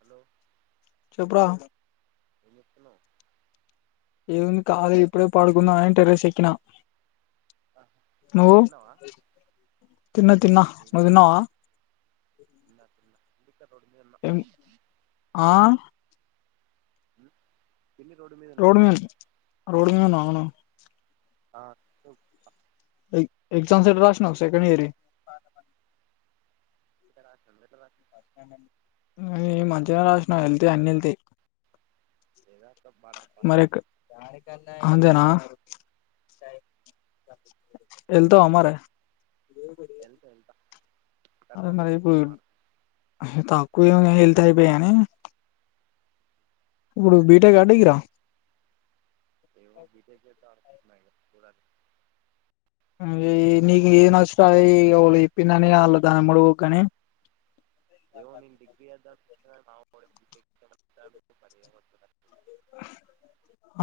Hello చెప్పురా ఎంచేస్తున్నావ్ ఏముంది కాళీ ఇప్పుడే పడుకున్న అయని టర్రసెక్కిన నువ్వు తిన్నావా తిన్న తిన్నా నేను నువ్ తీన్నావా తిన్నా తిన్నా ఇంటిక్కడ రోడ్డు మీద ఉన్నా మ్మ్ ఆ మ్మ్ రోడ్ మీ రోడ్ మీద అవునా [unintelligible] ఆ చెప్పు ఎగ్జామ్స్ ఎట్ల రాస్తున్నావ్ సెకండ్ ఇయర్ మంచిగా రాసిన నువ్వెట్ల రాసినావ్ మ్మ్ మంచిగానే రాసినవు వెళ్తే అన్నీ వెళ్తా ఏద స కా బా మరి ఎక్కడ అంతేనా వెళ్తావా మరె వెళ్తా వెళ్తా కానీ అరె మరి తక్కువ ఇప్పుడు వస్తాయి మార్క్స్ తక్కువ వెళ్తా అయి నెయ్యేనా ఇప్పుడు బీటెక్ డిగ్రీ య ఏమో బీటెక్ చేద్దామనుకుంటా ఉన్నా ఇగ చూడాలి మరి నీకు ఏది నచ్చితే అదే చెయ్ ఒక్కలు చెప్పి లు అని దానిమ్మటి పోకనే ఏమో నేను డిగ్రీ చేద్దమ్ మా మావోలు చెప్పిండు చేద్దామనుకుంటున్నా ఏమంటాడో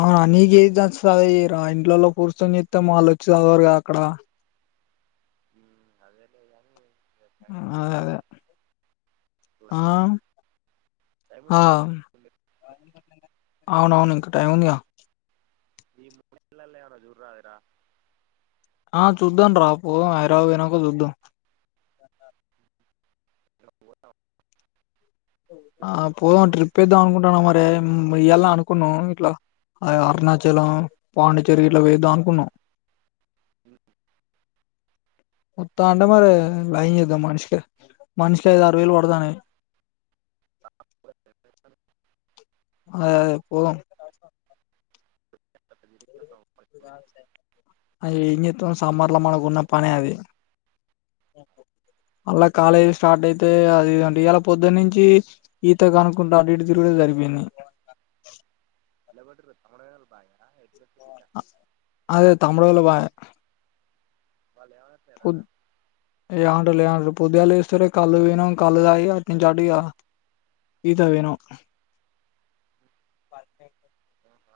అవునా నీక ఏది తెస్తుంది రా ఇంట్లోలో కూర్చొని చెస్త వాళ్ళు వచ్చి చదవారు కదా అక్కడ మ్మ్ అదేలే అని మ్మ్ అదే అదే ఆ చూడాలి టైం ఉంది కదా, అవును ఏముంది. అవునవును ఇంకా టైం ఉందిగా ఈ మూడల ఎవనో జురు రాదరా ఆ చూద్దాం రాపో హైదరాబాదే పోయినాక చూద్దాం [unintelligible] ఆ తిప్పి తిప్పి పోదాం వద్దాం. ట్రిప్ వేద్దాం అనుకుంటున్న మరి మయలా అనుకున్నా ఇట్లా అరుణాచలం పాండిచేరి ఇట్లా వేద్దాం అనుకున్నాం ఇంకా త్తా అంటే మ రే యిదా మానిషక మనుషికయది అరవలు వాడదానే పోదాం. అద అద పో [unintelligible] రోజు. అ ఏం చేత్తాం సామ్బార్లా మనకున్న పనే అది మల్ల కాలేజీ స్టార్ట్ అయితే అదింటే ఇయాలా పొద్దున్నుంచి ఈతో కనుకుంటా అటిటు తిరుగు సరిపోయింది ఇలబడురు తముేనా భయ ఎ అదే తమ్ముడోళ్ళు పాయె వాళ్ళు ఏమంటున్నారా పొద్ [unintelligible] పొదుగాలు వేస్తారే కల్లు పోయినం కళ్ళు తాగి అటునుంచటుగా ఈత కు పోయునం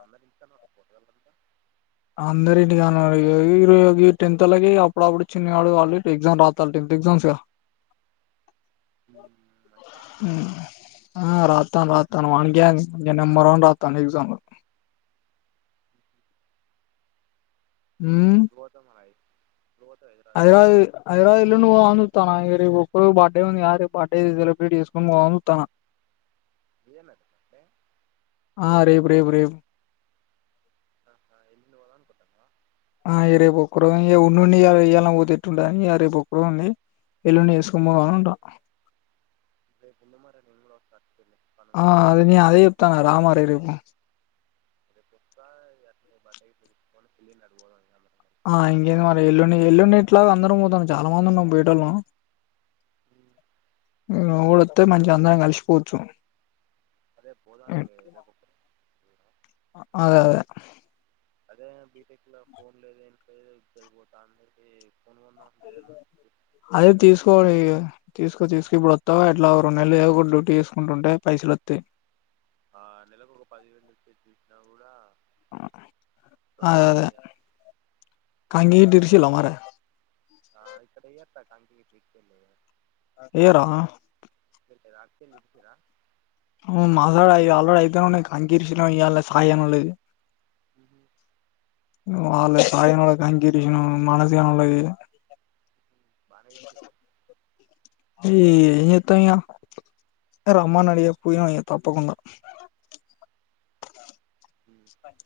అన్న నితాన్నాట పోట వెళ్ంత అందరి ఇంటికాన్నారురు టెన్త్ ఓల్లాకి అప్పుడప్పుడు చిన్నవాడు వాళ్ళు ఎగ్జామ్ రాతారు టెన్త్ ఎగ్జామ్స్గా మంచి రాష్ట్రం కదా ఆ రాత్తా రాత్ తను మన గ్యాంగ్ ఇంగ నెంబర్ వన్ రాత్తాంది ఎగ్జామ్ ల ఎట్లుత మరియి హైదరాబాద్ హైదరాబాద్ ఎల్లుండి పోదామని రేపు ఒక్కరోజు బర్డే ఉంది గా [unintelligible] సెలబ్రేట్ చేసుకొని పోద్దాం అని చూత్తాన్నా ఇదేనండి అంటే ఆ రేపు రేపు ఆ ఎను వలానుకుంటున్నావా ఆ ఎ రేపొక్కరోజే ఉండిండి ఇయ్యాలన పోతే ఎట్లుంటదని అ రేపొక్కరోజుండి ఎల్లుండి ఏస్కోని పోదాం అని ఉండా రేపు ఇదే చిన్న మస్త ఆ అది నీ అదే చెప్తాను చానా రా మరి రేపు రద పస్తా ఎన రపా డై పో సలిండర్ పోద అ ఆ ఇంకేంది మరి ఎల్లుండి ఎల్లుండిట్లాగా అందరం పోతాం చాలా మంది ఉన్నాం పొయ్యేటోల్లం అ మీవోడొత్తే మంచిగా అందరం కలిసిపోవచ్చు అదే పోదాం ఇక రేపు ఒకటి ఏద అదే అదే అదే బీటెక్ లో ఫోన్ లేదు ఏం లేదు ఇజ్జత్ పోతాంది అదే తీసుకోండిగా తీసుకో తీసుకు ఇప్పుడొత్తావా ఇట్లా ఒక రెండు నెల్లు ఏదో డ్యూటీ చేసుకుంటుంటే పైసలొత్తాయి ఆ నెలకు ఒక పదివేలిప్పీ ఐనా కూడ అదే అదే కంగిటి [unintelligible] లో మారే ఆ ఇక్కడ ఏతా కకి ఏరా వెళ్లితురా మాకాడ ఇగ అల్లుడి అయితాన్నాయ్ కంకీర్షిన ఇయాళ సాయన్నాళ్ళది అ మావాళ్ల సాయనల కంగిదిష్నా మన సాయన్నాళ్ళది బాగానే ఇతు ఏయి ఏంచేత్తం ఇగ రమ్మన్నాడు ఇగ పోయి ఇగ తప్పకుండా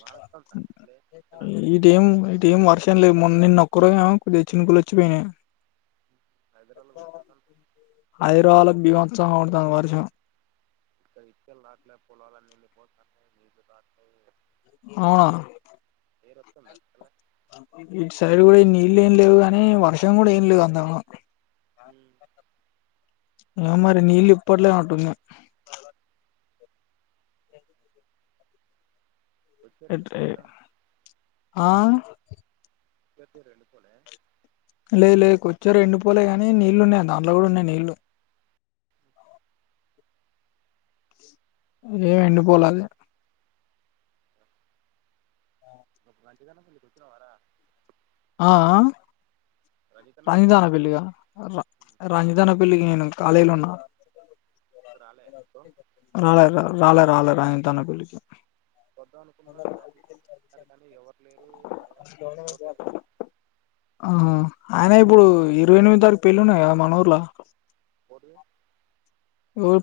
బాగా వస్తుందా లే ఇలా ఈటెఏం ఈటెఏం వర్షం లేవ్ మొ నిన్న ఒక్కరోజుమో కొద్దిగా చిినకులోచ్చినయే హైదరాబాద్ కొడుతుంటాను అయిదురాబాద్ ల బిబా త్సంగా పడుతంది వర్షం [unintelligible] అవునా [unintelligible] ఇటు సైడ్ కూడా నీళ్ళ ఏం లేవు కానీ వర్షం కూడా ఏం లేదు అంతగనం ఆ మరి నీళ్లు ఇక ఇప్పట్లేనటున్నయ్ వచ్చే ఎట్ రెండు లేద్ పోలేరా ఆ [unintelligible] లేదు లేదు కూర్చో ఎెండు పోలే కానీ నీళ్లు ఉన్నాయి దాంట్లో కూడా ఉన్నాయి నీళ్లు ఏ ఏండి పోలేద రంజితన్న పెళ్ళికి వచ్చినవారా ఆ ఆ రజకన్న రంజిత్ పెళ్ళికి అన్న ఇంటికి వచ్చినాం పెళ్లిగా రా రంజిత్ అన్నపెల్లికి పెళ్లికి నేను రాలేను అన్నా ఇక్కడ రాలే సో ఆ రాల రాల రాల రంజిత్ అన్న పెళ్ళికి వొద్దమనుకున్న మ కానీ ఎవరు లేరు పొరగా పోటీ ఆహా ఆయన ఇప్పుడు ఇరవై ఎనిమిది తారీఖు పెళ్లిి ఉన్నది కదా మన ఊర్లో ఎవరిదీ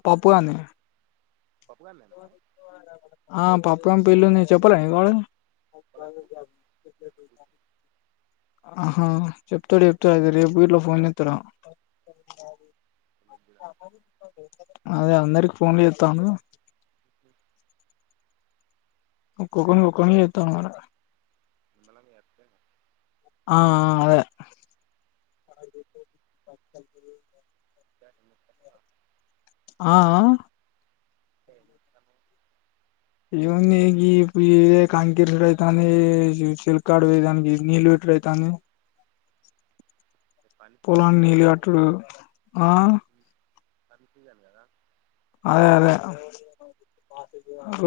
పప్పు గానిది పప్పుగా నేను ఆ పప్ పు గాని పెళ్లి ఉంది చెప్పాలే వాడు పోలేదు పోతే రేపటి [unintelligible] ఆహా చెప్తాడు చెప్తాడు అయితే రేపు గిట్ల ఫోన్ చెత్తడేమో [unintelligible] అదే అందరికి ఫోన్లు చేత్తాండు ఒక్కొక్కనికి ఒక్కొక్కనికి చెత్తండు మరి నిమ్మలం చేస్తాను ఆ అ అదే [inaudible] ఆ ఆ [inaudible] ఇవన్నీ ఈ ఈ కాక్కి ఇరువుడు అయితాంది. చాలక్కడ పోయేదానికి ఇటు నీళ్లు పెట్టుడు అయితాంది. పని సీజన్ పొలానికి కదా నీళ్లు ఇప్పుడు కట్టుడు ఆ అన్నీ చేయాలి కదా అదే అదే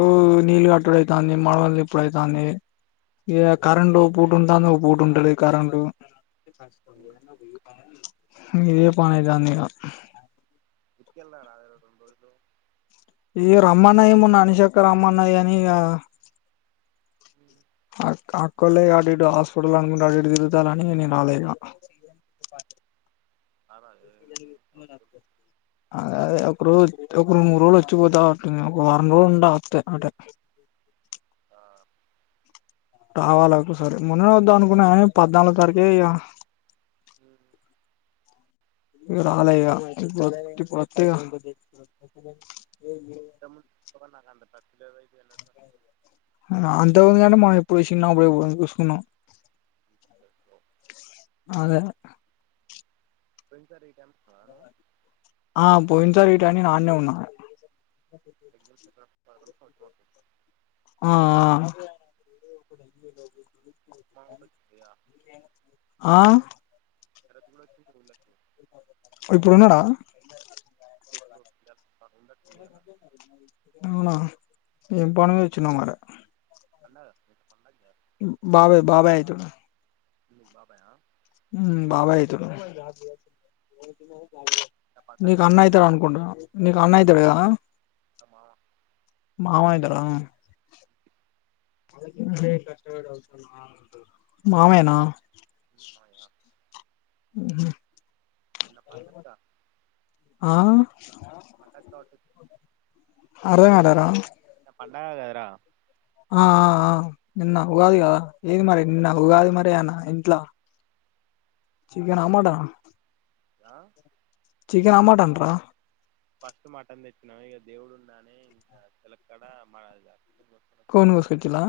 ఓ నీళ్లు కట్టుడు అయితాంది. మడవలు దిప్పుడైతాంది ఇగా కరెంట్ ఒక పూట ఉంటాది, ఒక పూట ఉంటా లేదు కరెంటు. ఇదే పని అయితాంది. ఇగా ఇంటికి వెళ్ళారాదే రెండు గ్రోళ్లు ఇగా రమన్నాది మొన్న అనూషక్క రమాన్నాది ఇగా అక్క అక్కోల్దే కాబట్ ఇటు హాస్పిటల్ అనుకుంటా అటు ఇటు తిరుగుతాలని నేను రాలే ఇగా అద అం అదే అదే ఒక రోజు ఒక రెండు మూడు రోజులు వచ్చిపోతా అంటు ఉంది. ఒక వారం రోజులు ఉండ వత్తే అటే ఆ, రావాలి ఇంతకుముందు ఒకసారి ఏయా హ హ ఇగా రాలే ఇగా ఇప్ ఇప్పుడు వత్తె ఇగా ఇంత ముంద్ [unintelligible] [unintelligible] అంటావ్ కదా అంటే మనం ఎప్పుడు చిన్నప్పుడు ఎప్పుడో చూసుకున్నాం. అదే పోయినసారి ఈ టైంలో ఉన్నావా నువ్వు ఆ పోయినాసారి ఈ టైమ్ నేను అన్నే ఉన్నా. [inaudible] ఆ ఆ మా అమ్మ కు వచ్చింది గా [inaudible] ఆ ఇప్పుడు ఉన్నాడా [inaudible] అలా అవునా ఏమ్ పని మీదా వచ్చిన్నావ్ మరే అన్నద్ పండాక్కే [inaudible] బాబాయ్ బాబాయ్ అయితాడు బాబాయ్ హ హ్మ్ బాబాయ్ అయితాడు. నీకు పండగ అన్న అందుకో అయితాడు అనుకుంటా, నీకు అన్న అయితాడు కదా అన్న, అమ్మా మామ అయితాడా మామయ్య నా ఉన్నాయా? హమ్ చిన్న పన్నచ్చా ఆ అర్ధం కలేనా [unintelligible] ఆ ఆ నిన్న ఉగాది గద ఏది మరి నిన్న ఉగాది మరి అనా ఇంట్ల చికెనా ఏం ఆ మట్టన్ ఆ ఆ చికెన్ ఆ మట్టన్ రా ఫస్ట్ మటన్ తెచ్చినాం ఇక దేవుడు ఉన్నానే ఇంకా తెలక్కడ మ జ కోడిని కోసుకోచిరా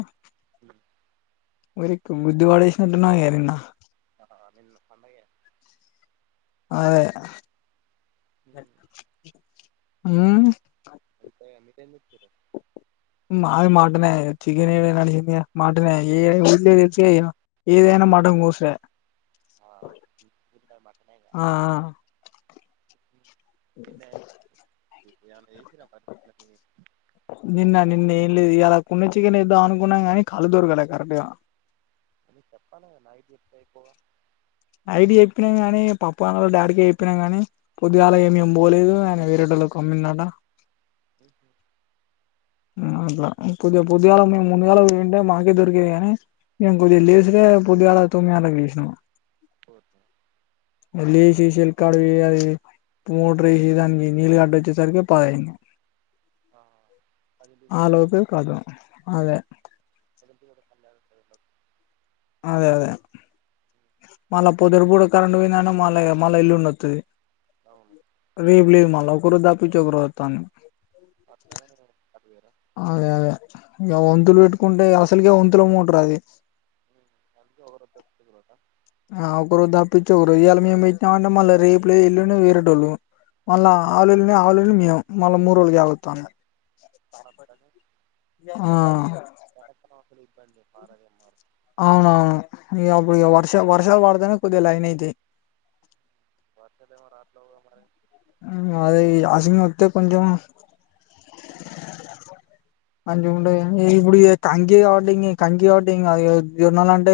ఓ గుడ్డిబడేసినట్టునవ్ నిన్న ఆ నిన్న పండగే ఆ [inaudible] ఆ అంత గా [unintelligible] మాది మట్టన్ ఏ చికనే నచంది మటనే ఏది ఏదైనా మాటం కోోసరే ఆ మటనేగా ఆ ఆ [unintelligible] ఏమన్న ఏసి రా నిన్న నిన్న ఏం లేదు ఇలా కొన్నిచ్చికెన్ ఎద్దా అనుకున్నాం నీ కాలుదుూరు కల కరంట న చెప్పాల నాయి దప్ా అయిపోవా నైట్ చెప్పినాం కాగానీ పప అన్నలో డాడ్క చెయిప్పినాం కాని పొద్దుగాల ఏమేమి పోలేదు ఆయన వేరేటళ అమ్మిందట [inaudible] అట్లా పదిగా పొదిగాలు మేము ముందుగాలు వింటే మాకే దొరికేది కానీ నేను కొద్దిగా లెసుడే పొద్దుగాల తొమ్మిది గంటలకు లేసిన [inaudible] రేషన్ కార్డు చేయాలి మోటర్ వేసి దానికి నీళ్లుు కట్టి వచ్చేసరికి పదయింది ఆ పదింటికి పోతాను అలోపే కదమ్ అదే [inaudible] అదే అదే మళ్ళా పొదున గుడా కరెంటు పోయిందా మళ్ళ మళ్ళా ఎల్లుండొతుది అవును రేప్లేదు మల్లా ఒకరోజు తప్పించి ఒక రోజు వత్తాంది అ అది అదే అదే ఇంక వంతులు పెట్టుకుంటే అసలుకె వంతులమోటారు అది [unintelligible] ఆ ఒక రోజు తప్పిచ్చి ఒక రోజు ఇలా మేము పెట్టినం అంటే మళ్ళ రేపు లేదు ఎల్లుండి వేరేటోళ్లు మళ్ళ ఆవుల ఎల్లుండి ఆవుల నుండి మేము మళ్ళా మూడు రోజులు గ్యాప్ వత్తాంది పాపాడ్ కానీ యహ కనెక్షన్ ఇబ్బంది ఫరంగా మారు అవునవును ఇగ అప్పుడు వర్ష వర్షాలు వాడుతేనే కొద్దిగా లైన్ అయితయి వస్తుందేమో రాట్ల కేమో మరి అదే అసిం వత్తే కొంచం హ మంచి గుంటది ఇప్పుడు ఇగ కంకి కాబట్టి కంకి కాబట్టి ఇంగ జొన్నలు అంటే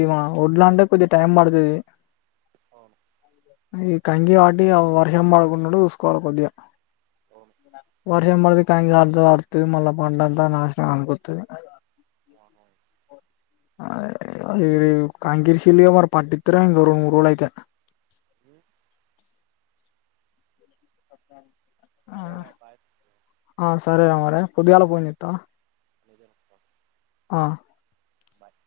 ఇగ ఒడ్లా అంటే కొంచెం టైం పడుతది అవును ఐయూ కంకి వాడు ఇగ వర్షం పడుకుండడు చూసుకోవాలి కొద్దిగా అవును వర్షం పడది పైను ధర్తో ఆడుతది మళ్ళా పంట అంత నాశనం ఐపోతాది అదే కంకి ఇరిసిల్లు ఏమో పట్టిత్తరేమో రెండు మూడు రోలు అయితే ఉ ఆ సరేరా బాయ్ ఆ సరే రా మరి పోద్దిగాలా ఫోన్ చేత్త ఇదేప్ప బాయ్